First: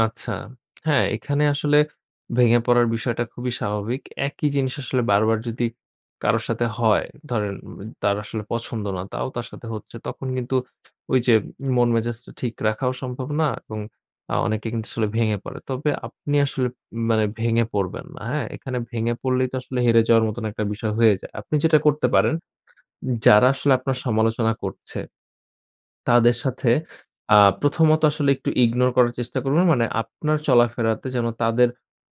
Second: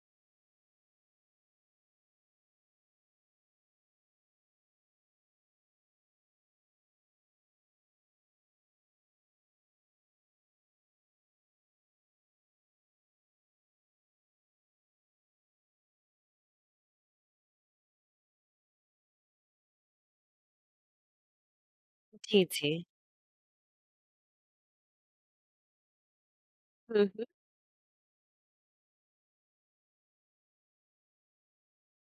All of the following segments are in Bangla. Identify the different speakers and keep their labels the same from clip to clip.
Speaker 1: আচ্ছা। হ্যা, এখানে আসলে ভেঙে পড়ার বিষয়টা খুবই স্বাভাবিক। একই জিনিস আসলে বারবার যদি কারো সাথে হয় ধরেন উ তার আসলে পছন্দ না, তাও তার সাথে হচ্ছে। তখন কিন্তু ঐ যে মন মেজাজটা ঠিক রাখাও সম্ভব না এবং আ অনেকে কিন্তু আসলে ভেঙে পড়ে। তবে আপনি আসলে মানে ভেঙে পড়বেন না। হ্যা, এখানে ভেঙে পড়লেই তো আসলে হেরে যাওয়ার মতো একটা বিষয় হয়ে যায়। আপনি যেটা করতে পারেন,
Speaker 2: জি, জি।
Speaker 1: যারা আসলে আপনার সমালোচনা করছে, তাদের সাথে
Speaker 2: হু, হু।
Speaker 1: আ প্রথমত আসলে একটু ইগনোর করার চেষ্টা করবেন। মানে আপনার চলাফেরাতে যেন তাদের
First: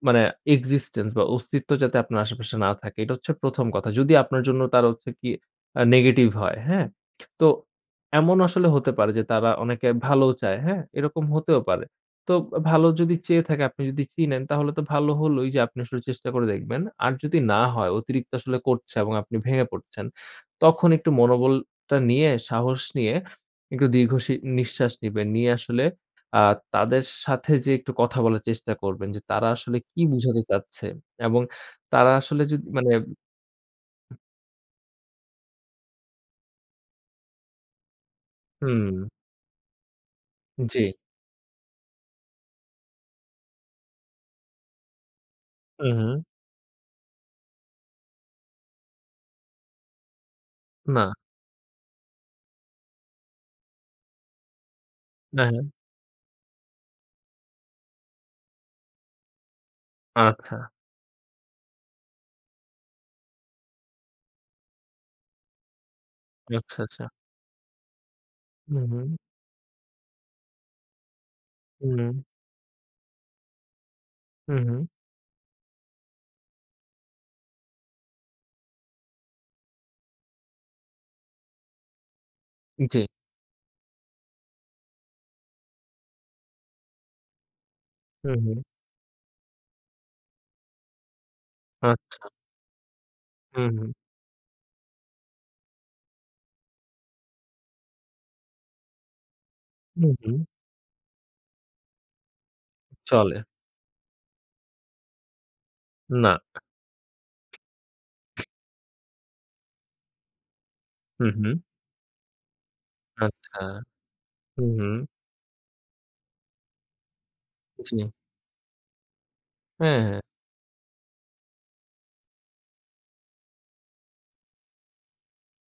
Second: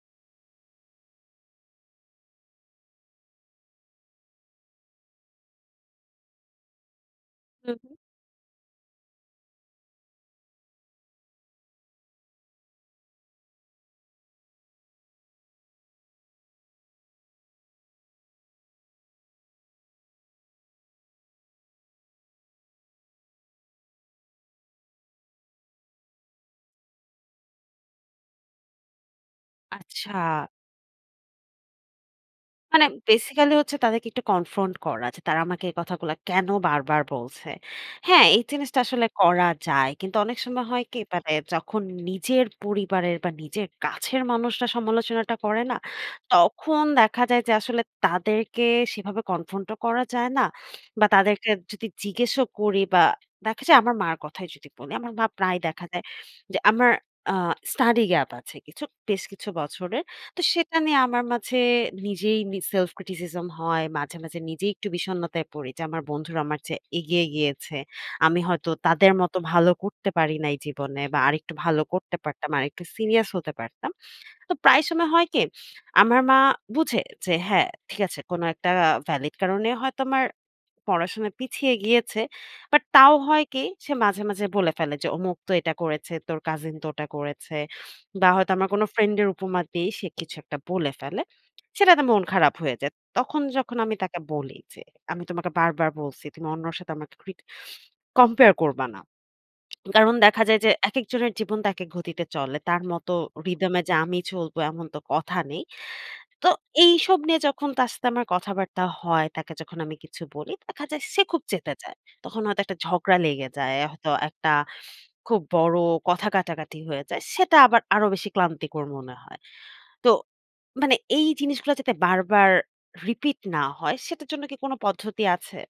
Speaker 1: মানে এক্সিস্টেন্স বা অস্তিত্ব যাতে আপনার আশেপাশে না থাকে। এটা হচ্ছে ১ম কথা। যদি আপনার জন্য তারা হচ্ছে কি আ নেগেটিভ হয়, হ্যা? তো
Speaker 2: হু, হু।
Speaker 1: এমন আসলে হতে পারে যে তারা অনেকে ভালোও চায়। হ্যা, এরকম হতেও পারে। তো ভালো যদি চেয়ে থাকে আপনি যদি চিনেন তাহলে তো ভালো হলোই যে আপনি আসলে চেষ্টা করে দেখবেন। আর যদি না হয় অতিরিক্ত আসলে করছে এবং আপনি ভেঙে পড়ছেন। তখন একটু মনোবলটা নিয়ে সাহস নিয়ে একটু দীর্ঘ সি নিঃশ্বাস নিবেন। নিয়ে আসলে আ তাদের সাথে যেয়ে একটু কথা বলার চেষ্টা করবেন যে তারা আসলে কি
Speaker 2: আচ্ছা।
Speaker 1: বুঝাতে চাচ্ছে এবং তারা আসলে যদ
Speaker 2: মানে
Speaker 1: মানে
Speaker 2: বেসিক্যালি হচ্ছে তাদেরকে একটু কনফ্রন্ট করা আছে। তারা আমাকে এই কথাগুলো কেন বারবার বলছে। হ্যা, এই জিনিসটা
Speaker 1: হুম।
Speaker 2: আসলে করা যায়। কিন্তু অনেক সময় হয়
Speaker 1: জি।
Speaker 2: কি তারা যখন নিজের পরিবারের বা নিজের কাছের মানুষরা সমালোচনাটা করে না
Speaker 1: হুম, হুম।
Speaker 2: তখন দেখা যায় যে আসলে তাদেরকে সেভাবে কনফ্রন্ট ও করা যায় না। বা
Speaker 1: না।
Speaker 2: তাদেরকে যদি জিজ্ঞাসা করি বা দেখা যায় আমার মার কথাই যদি বলি আমার মা
Speaker 1: না,
Speaker 2: প্রায়
Speaker 1: হ্যা।
Speaker 2: দেখা যায়। যে আমার আ স্টাডি গ্যাপ আছে বেশ কিছু বছরের। তো
Speaker 1: আচ্ছা।
Speaker 2: সেটা নিয়ে আমার মাঝে নিজেই miss self-criticism হয়, মাঝে, মাঝে, নিজেই একটু বিষণ্ণতায় পড়ি যে আমার বন্ধুরা আমার
Speaker 1: আচ্ছা,
Speaker 2: চেয়ে
Speaker 1: আচ্ছা।
Speaker 2: এগিয়ে গিয়েছে। আমি হয়তো
Speaker 1: হুম, হুম।
Speaker 2: তাদের মতো ভালো করতে পারিনাই জীবনে বা আরেকটু ভালো করতে
Speaker 1: হুম।
Speaker 2: পারতাম, আরেকটু সিরিয়াস হতে পারতাম। তো
Speaker 1: হুম, হুম।
Speaker 2: প্রায় সময় হয় কি আমার মা বুঝে যে হ্যা ঠিক আছে কোন একটা ভ্যালিড কারণে হয়তো আমার পড়াশোনা পিছিয়ে গিয়েছে। বাট
Speaker 1: জি।
Speaker 2: তাও হয় কি সে মাঝে, মাঝে, বলে ফেলে যে "অমুক তো এটা করেছে, তোর কাজিন তো ওটা করেছে" বা
Speaker 1: হুম,
Speaker 2: হয়তো
Speaker 1: হুম।
Speaker 2: আমার কোন ফ্রেন্ডের উপমা দিয়ে সে কিছু একটা বলে ফেলে। সেটা তে মন
Speaker 1: আচ্ছা।
Speaker 2: খারাপ হয়ে যায়। তখন
Speaker 1: হুম,
Speaker 2: যখন
Speaker 1: হুম।
Speaker 2: আমি তাকে বলি যে আমি তোমাকে বারবার বলছি তুমি অন্যর সাথে আমাকে ক্রিট কম্পেয়ার করবা না।
Speaker 1: হু,
Speaker 2: কারণ
Speaker 1: হু।
Speaker 2: দেখা যায় যে একেক জনের জীবন তো একেক গতিতে চলে। তার মতো
Speaker 1: চলে।
Speaker 2: রিথম এ যে আমি চলবো এমন তো কথা নেই।
Speaker 1: না।
Speaker 2: তো এইসব নিয়ে যখন তার সাথে আমার কথাবার্তা হয় তাকে যখন আমি কিছু বলি দেখা যায় সে
Speaker 1: হুম,
Speaker 2: খুব
Speaker 1: হুম।
Speaker 2: চেতে যায়। তখন হয়তো একটা ঝগড়া লেগে
Speaker 1: আচ্ছা,
Speaker 2: যায়। হয়তো একটা
Speaker 1: হু, হুম।
Speaker 2: খুব বড় কথা কাটাকাটি হয়ে যায়। সেটা আবার আরো
Speaker 1: [unintelligible]
Speaker 2: বেশি ক্লান্তিকর মনে হয়।
Speaker 1: হ্যা,
Speaker 2: তো
Speaker 1: হ্যা।
Speaker 2: মানে এই জিনিসগুলো যাতে বারবার রিপিট না হয় সেটার জন্য কি কোন পদ্ধতি আছে?